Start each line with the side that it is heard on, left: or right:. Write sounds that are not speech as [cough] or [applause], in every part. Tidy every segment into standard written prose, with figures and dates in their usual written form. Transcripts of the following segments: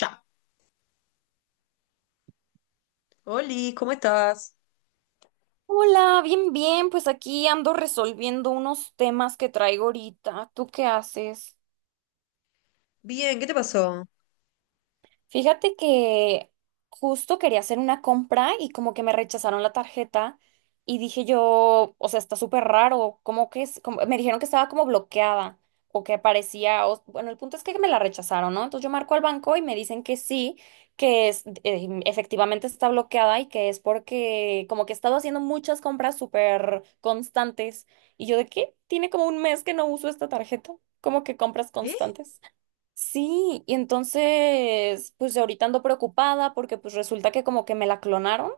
left: Ya. Oli, ¿cómo estás?
right: Hola, bien, bien, pues aquí ando resolviendo unos temas que traigo ahorita. ¿Tú qué haces?
left: Bien, ¿qué te pasó?
right: Fíjate que justo quería hacer una compra y como que me rechazaron la tarjeta y dije yo, o sea, está súper raro, como que es, me dijeron que estaba como bloqueada o que aparecía, o- bueno, el punto es que me la rechazaron, ¿no? Entonces yo marco al banco y me dicen que sí, que es, efectivamente está bloqueada y que es porque como que he estado haciendo muchas compras súper constantes y yo de qué, tiene como un mes que no uso esta tarjeta, como que compras
left: ¿Eh?
right: constantes. Sí, y entonces, pues ahorita ando preocupada porque pues resulta que como que me la clonaron.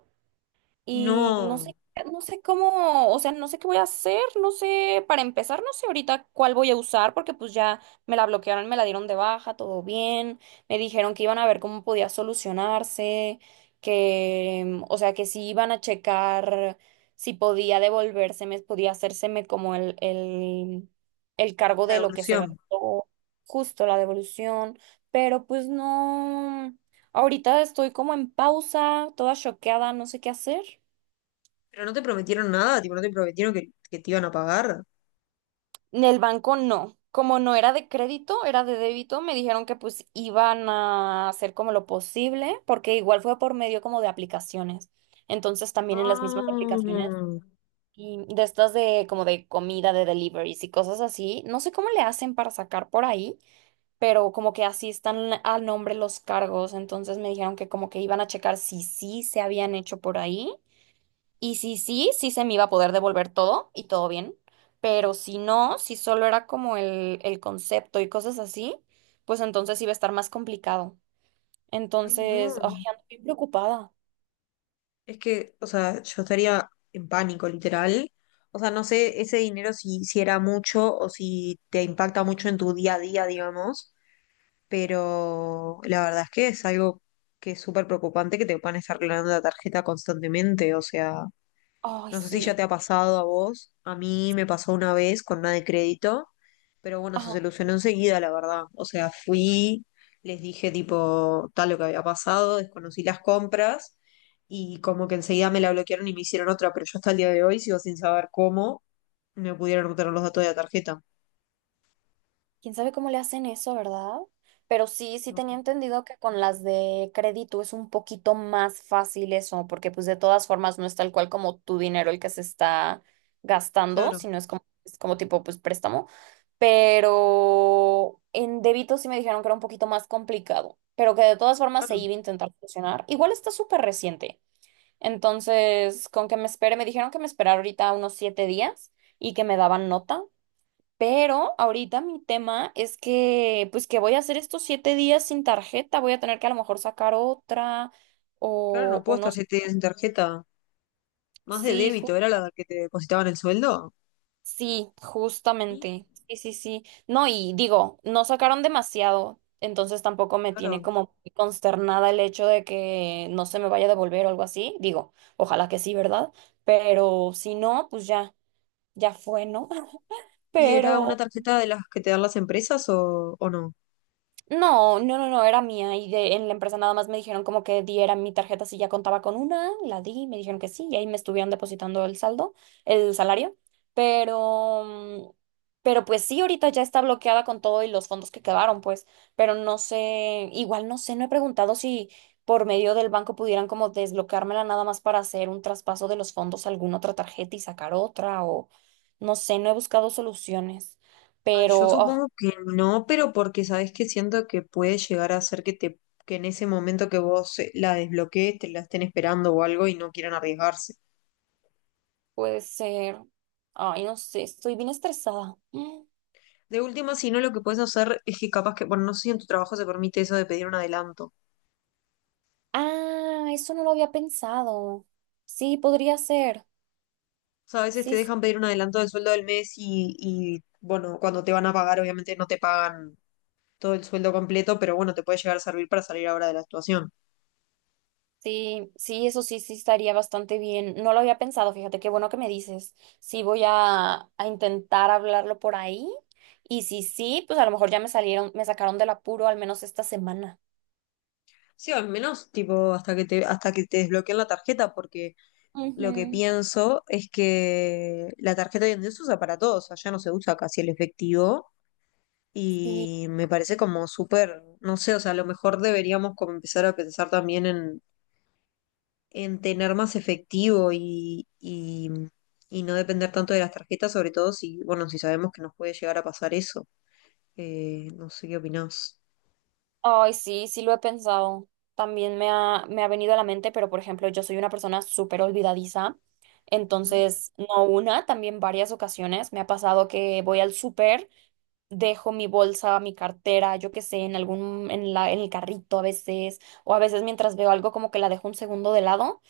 right: Y no
left: No,
right: sé, no sé cómo, o sea, no sé qué voy a hacer, no sé, para empezar, no sé ahorita cuál voy a usar, porque pues ya me la bloquearon, me la dieron de baja, todo bien, me dijeron que iban a ver cómo podía solucionarse, que, o sea, que si iban a checar si podía devolvérseme, podía hacérseme como el cargo
left: la
right: de lo que se
left: devolución.
right: gastó, justo la devolución, pero pues no. Ahorita estoy como en pausa, toda choqueada, no sé qué hacer.
left: ¿Pero no te prometieron nada? ¿Tipo, no te prometieron que te iban a pagar?
right: En el banco no. Como no era de crédito, era de débito, me dijeron que pues iban a hacer como lo posible, porque igual fue por medio como de aplicaciones. Entonces también en las mismas aplicaciones
left: Ah,
right: y de estas de como de comida, de deliveries y cosas así, no sé cómo le hacen para sacar por ahí, pero como que así están al nombre los cargos. Entonces me dijeron que como que iban a checar si sí se habían hecho por ahí y si sí, sí se me iba a poder devolver todo y todo bien, pero si no, si solo era como el concepto y cosas así, pues entonces iba a estar más complicado.
left: ay, no.
right: Entonces, ay, ando bien preocupada.
left: Es que, o sea, yo estaría en pánico, literal. O sea, no sé ese dinero si era mucho o si te impacta mucho en tu día a día, digamos. Pero la verdad es que es algo que es súper preocupante que te puedan estar clonando la tarjeta constantemente. O sea.
right: Ay,
left: No sé si ya
right: sí.
left: te ha pasado a vos, a mí me pasó una vez con una de crédito, pero bueno, se solucionó enseguida, la verdad. O sea, fui, les dije tipo tal lo que había pasado, desconocí las compras y como que enseguida me la bloquearon y me hicieron otra, pero yo hasta el día de hoy sigo sin saber cómo me pudieron obtener los datos de la tarjeta.
right: ¿Quién sabe cómo le hacen eso, verdad? Pero sí, sí
left: No,
right: tenía entendido que con las de crédito es un poquito más fácil eso, porque pues de todas formas no es tal cual como tu dinero el que se está gastando,
left: Claro,
right: sino es como tipo pues préstamo. Pero en débito sí me dijeron que era un poquito más complicado, pero que de todas formas se
left: claro,
right: iba a intentar funcionar. Igual está súper reciente. Entonces, con que me espere, me dijeron que me esperara ahorita unos 7 días y que me daban nota. Pero ahorita mi tema es que, pues que voy a hacer estos 7 días sin tarjeta, voy a tener que a lo mejor sacar otra
left: claro, no puedo
right: o no.
left: estar siete días sin tarjeta. Más de
right: Sí,
left: débito, era la que te depositaban el sueldo.
right: sí,
left: Sí,
right: justamente. Sí, sí, sí. No, y digo, no sacaron demasiado, entonces tampoco me tiene
left: claro.
right: como muy consternada el hecho de que no se me vaya a devolver o algo así. Digo, ojalá que sí, ¿verdad? Pero si no, pues ya, ya fue, ¿no? [laughs]
left: ¿Y era una
right: Pero...
left: tarjeta de las que te dan las empresas o no?
right: No, no, no, no, era mía y de, en la empresa nada más me dijeron como que diera mi tarjeta si ya contaba con una, la di, me dijeron que sí y ahí me estuvieron depositando el saldo, el salario, pero, mm, pero pues sí, ahorita ya está bloqueada con todo y los fondos que quedaron, pues, pero no sé, igual no sé, no he preguntado si por medio del banco pudieran como desbloqueármela nada más para hacer un traspaso de los fondos a alguna otra tarjeta y sacar otra o no sé, no he buscado soluciones.
left: Ay,
right: Pero,
left: yo
right: oh,
left: supongo que no, pero porque sabes que siento que puede llegar a ser que te, que en ese momento que vos la desbloquees, te la estén esperando o algo y no quieran arriesgarse.
right: puede ser. Ay, no sé, estoy bien estresada. Mm.
left: De última, si no, lo que puedes hacer es que capaz que, bueno, no sé si en tu trabajo se permite eso de pedir un adelanto. O
right: Ah, eso no lo había pensado. Sí, podría ser.
left: sea, a veces te
right: Sí, sí,
left: dejan pedir un adelanto del sueldo del mes y bueno, cuando te van a pagar, obviamente no te pagan todo el sueldo completo, pero bueno, te puede llegar a servir para salir ahora de la situación.
right: sí, sí, eso sí, sí estaría bastante bien. No lo había pensado, fíjate, qué bueno que me dices. Sí, voy a intentar hablarlo por ahí. Y si sí, pues a lo mejor ya me salieron, me sacaron del apuro al menos esta semana.
left: Sí, o al menos, tipo, hasta que te desbloqueen la tarjeta, porque lo que
right: Ujú,
left: pienso es que la tarjeta hoy en día se usa para todo, o sea, ya no se usa casi el efectivo
right: sí.
left: y me parece como súper, no sé, o sea, a lo mejor deberíamos como empezar a pensar también en tener más efectivo y no depender tanto de las tarjetas, sobre todo si, bueno, si sabemos que nos puede llegar a pasar eso. No sé qué opinás.
right: Ay, sí, sí lo he pensado. También me ha venido a la mente, pero por ejemplo, yo soy una persona súper olvidadiza.
left: Ujú,
right: Entonces, no una, también varias ocasiones me ha pasado que voy al súper, dejo mi bolsa, mi cartera, yo qué sé, en algún, en la, en el carrito a veces, o a veces mientras veo algo como que la dejo un segundo de lado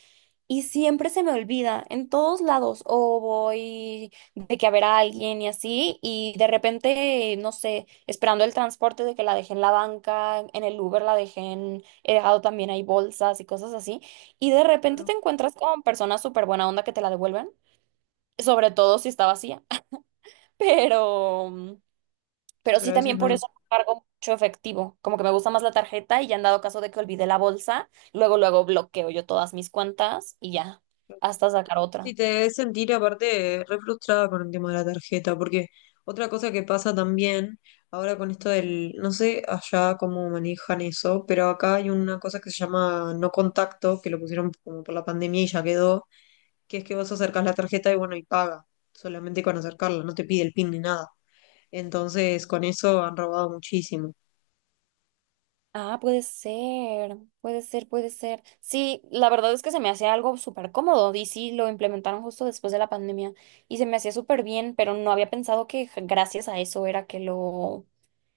right: y siempre se me olvida, en todos lados, o voy de que a ver a alguien y así, y de repente, no sé, esperando el transporte de que la dejé en la banca, en el Uber la dejé en, he dejado también ahí bolsas y cosas así, y de repente
left: claro,
right: te encuentras con personas súper buena onda que te la devuelven, sobre todo si está vacía, [laughs] pero, mm,
left: sí,
right: pero
left: pero
right: sí
left: a veces
right: también por
left: no.
right: eso no cargo mucho efectivo, como que me gusta más la tarjeta y ya han dado caso de que olvidé la bolsa, luego, luego bloqueo yo todas mis cuentas y ya, hasta sacar
left: Sí,
right: otra.
left: te debes sentir aparte re frustrada con el tema de la tarjeta, porque otra cosa que pasa también, ahora con esto del, no sé allá cómo manejan eso, pero acá hay una cosa que se llama no contacto, que lo pusieron como por la pandemia y ya quedó, que es que vos acercás la tarjeta y bueno, y paga, solamente con acercarla, no te pide el PIN ni nada. Entonces, con eso han robado muchísimo.
right: Ah, puede ser, puede ser, puede ser. Sí, la verdad es que se me hacía algo súper cómodo y sí, lo implementaron justo después de la pandemia y se me hacía súper bien, pero no había pensado que gracias a eso era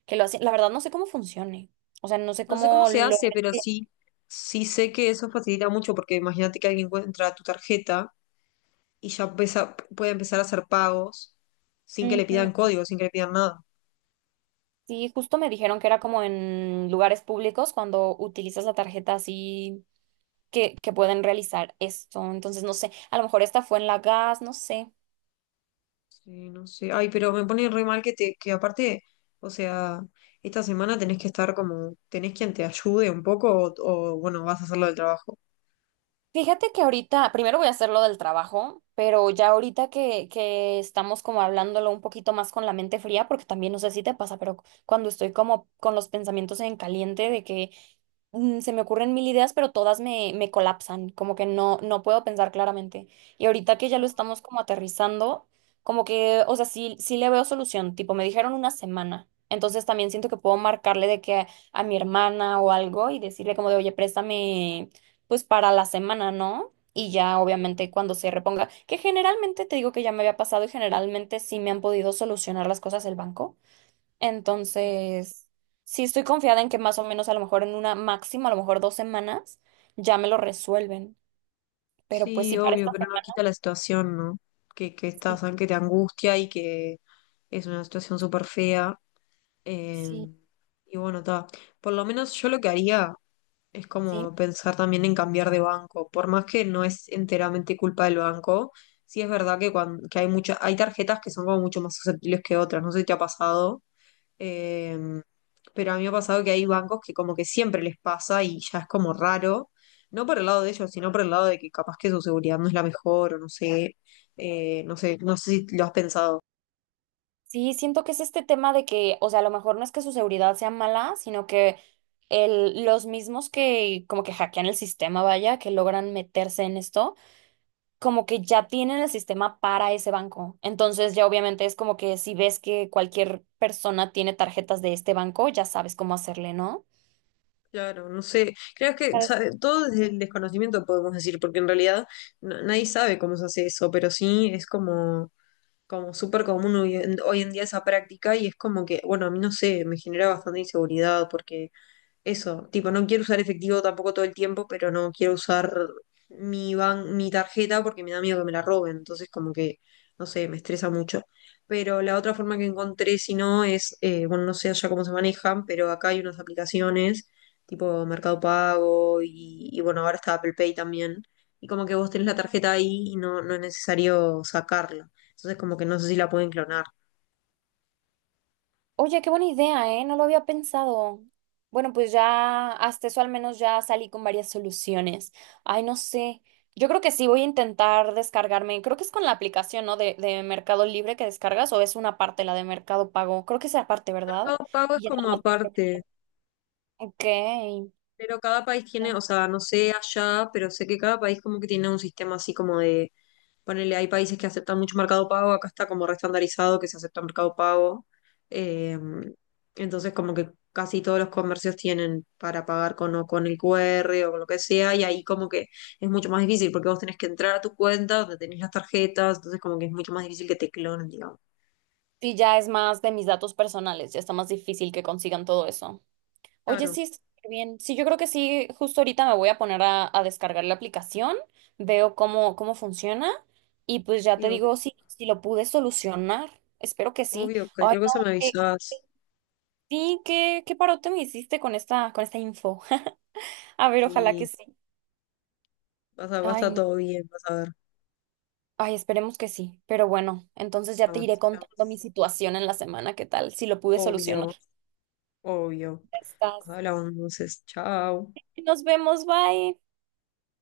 right: que lo hacían. La verdad no sé cómo funcione, o sea, no sé
left: No sé cómo
right: cómo
left: se
right: lo...
left: hace, pero sí, sí sé que eso facilita mucho, porque imagínate que alguien encuentra tu tarjeta y ya empieza- puede empezar a hacer pagos
right: [laughs]
left: sin que le pidan
right: Ujú.
left: código, sin que le pidan nada.
right: Sí, justo me dijeron que era como en lugares públicos cuando utilizas la tarjeta así que pueden realizar esto, entonces no sé, a lo mejor esta fue en la gas, no sé.
left: Sí, no sé. Ay, pero me pone re mal que te, que aparte, o sea, esta semana tenés que estar como, tenés quien te ayude un poco o, bueno, vas a hacerlo del trabajo.
right: Fíjate que ahorita, primero voy a hacer lo del trabajo, pero ya ahorita que estamos como hablándolo un poquito más con la mente fría, porque también no sé si te pasa, pero cuando estoy como con los pensamientos en caliente de que se me ocurren mil ideas, pero todas me colapsan, como que no, no puedo pensar claramente. Y ahorita que ya lo
left: Claro,
right: estamos como aterrizando, como que, o sea, sí, sí le veo solución, tipo, me dijeron una semana. Entonces también siento que puedo marcarle de que a mi hermana o algo y decirle como de, oye, préstame pues para la semana, ¿no? Y ya obviamente cuando se reponga, que generalmente te digo que ya me había pasado y generalmente sí me han podido solucionar las cosas el banco.
left: sí.
right: Entonces, sí estoy confiada en que más o menos a lo mejor en una máxima, a lo mejor 2 semanas, ya me lo resuelven. Pero pues
left: Sí,
right: sí, para
left: obvio,
right: esta
left: pero no
right: semana
left: quita la situación, ¿no? Que
right: sí,
left: estás, que te angustia y que es una situación súper fea. eh,
right: sí,
left: y bueno, está. Por lo menos yo lo que haría. Es
right: sí.
left: como pensar también en cambiar de banco, por más que no es enteramente culpa del banco, sí es verdad que, cuan- que hay mucha, hay tarjetas que son como mucho más susceptibles que otras, no sé si te ha pasado, eh, pero a mí me ha pasado que hay bancos que como que siempre les pasa y ya es como raro, no por el lado de ellos, sino por el lado de que capaz que su seguridad no es la mejor o no sé, no sé, no sé si lo has pensado.
right: Sí, siento que es este tema de que, o sea, a lo mejor no es que su seguridad sea mala, sino que los mismos que como que hackean el sistema, vaya, que logran meterse en esto, como que ya tienen el sistema para ese banco. Entonces ya obviamente es como que si ves que cualquier persona tiene tarjetas de este banco, ya sabes cómo hacerle, ¿no?
left: Claro, no sé, creo que sabe, todo desde el desconocimiento podemos decir, porque en realidad na- nadie sabe cómo se hace eso, pero sí es como, como súper común hoy en, hoy en día esa práctica y es como que, bueno, a mí no sé, me genera bastante inseguridad porque eso, tipo, no quiero usar efectivo tampoco todo el tiempo, pero no quiero usar mi ban- mi tarjeta porque me da miedo que me la roben. Entonces, como que, no sé, me estresa mucho. Pero la otra forma que encontré, si no, es, bueno, no sé allá cómo se manejan, pero acá hay unas aplicaciones tipo Mercado Pago y bueno, ahora está Apple Pay también. Y como que vos tenés la tarjeta ahí y no, no es necesario sacarla. Entonces, como que no sé si la pueden clonar.
right: Oye, qué buena idea, ¿eh? No lo había pensado. Bueno, pues ya hasta eso al menos ya salí con varias soluciones. Ay, no sé. Yo creo que sí voy a intentar descargarme. Creo que es con la aplicación, ¿no? De Mercado Libre que descargas o es una parte la de Mercado Pago. Creo que es la parte, ¿verdad?
left: Mercado Pago es
right: Y ya nada
left: como
right: más te creo.
left: aparte.
right: Ok.
left: Pero cada país tiene, o sea, no sé allá, pero sé que cada país como que tiene un sistema así como de, ponele, hay países que aceptan mucho mercado pago, acá está como restandarizado que se acepta mercado pago. eh, entonces como que casi todos los comercios tienen para pagar con, o con el QR o con lo que sea, y ahí como que es mucho más difícil porque vos tenés que entrar a tu cuenta donde tenés las tarjetas, entonces como que es mucho más difícil que te clonen, digamos.
right: Sí, ya es más de mis datos personales. Ya está más difícil que consigan todo eso. Oye,
left: Claro,
right: sí, está súper bien. Sí, yo creo que sí, justo ahorita me voy a poner a descargar la aplicación, veo cómo funciona y pues ya te
left: sí, obvio,
right: digo si, si lo pude solucionar. Espero que sí.
left: obvio,
right: Ay,
left: cualquier cosa
right: no,
left: me
right: que
left: avisás,
right: sí, qué parote me hiciste con esta info. [laughs] A ver, ojalá que
left: sí,
right: sí.
left: vas a, va a
right: Ay,
left: estar
right: no.
left: todo bien, vas a ver.
right: Ay, esperemos que sí. Pero bueno, entonces ya te iré
left: Vamos,
right: contando mi
left: hablamos.
right: situación en la semana, ¿qué tal? Si lo pude solucionar.
left: Obvio,
right: Ya
left: obvio. Nos
right: estás.
left: hablamos entonces. Chao.
right: Nos vemos, bye.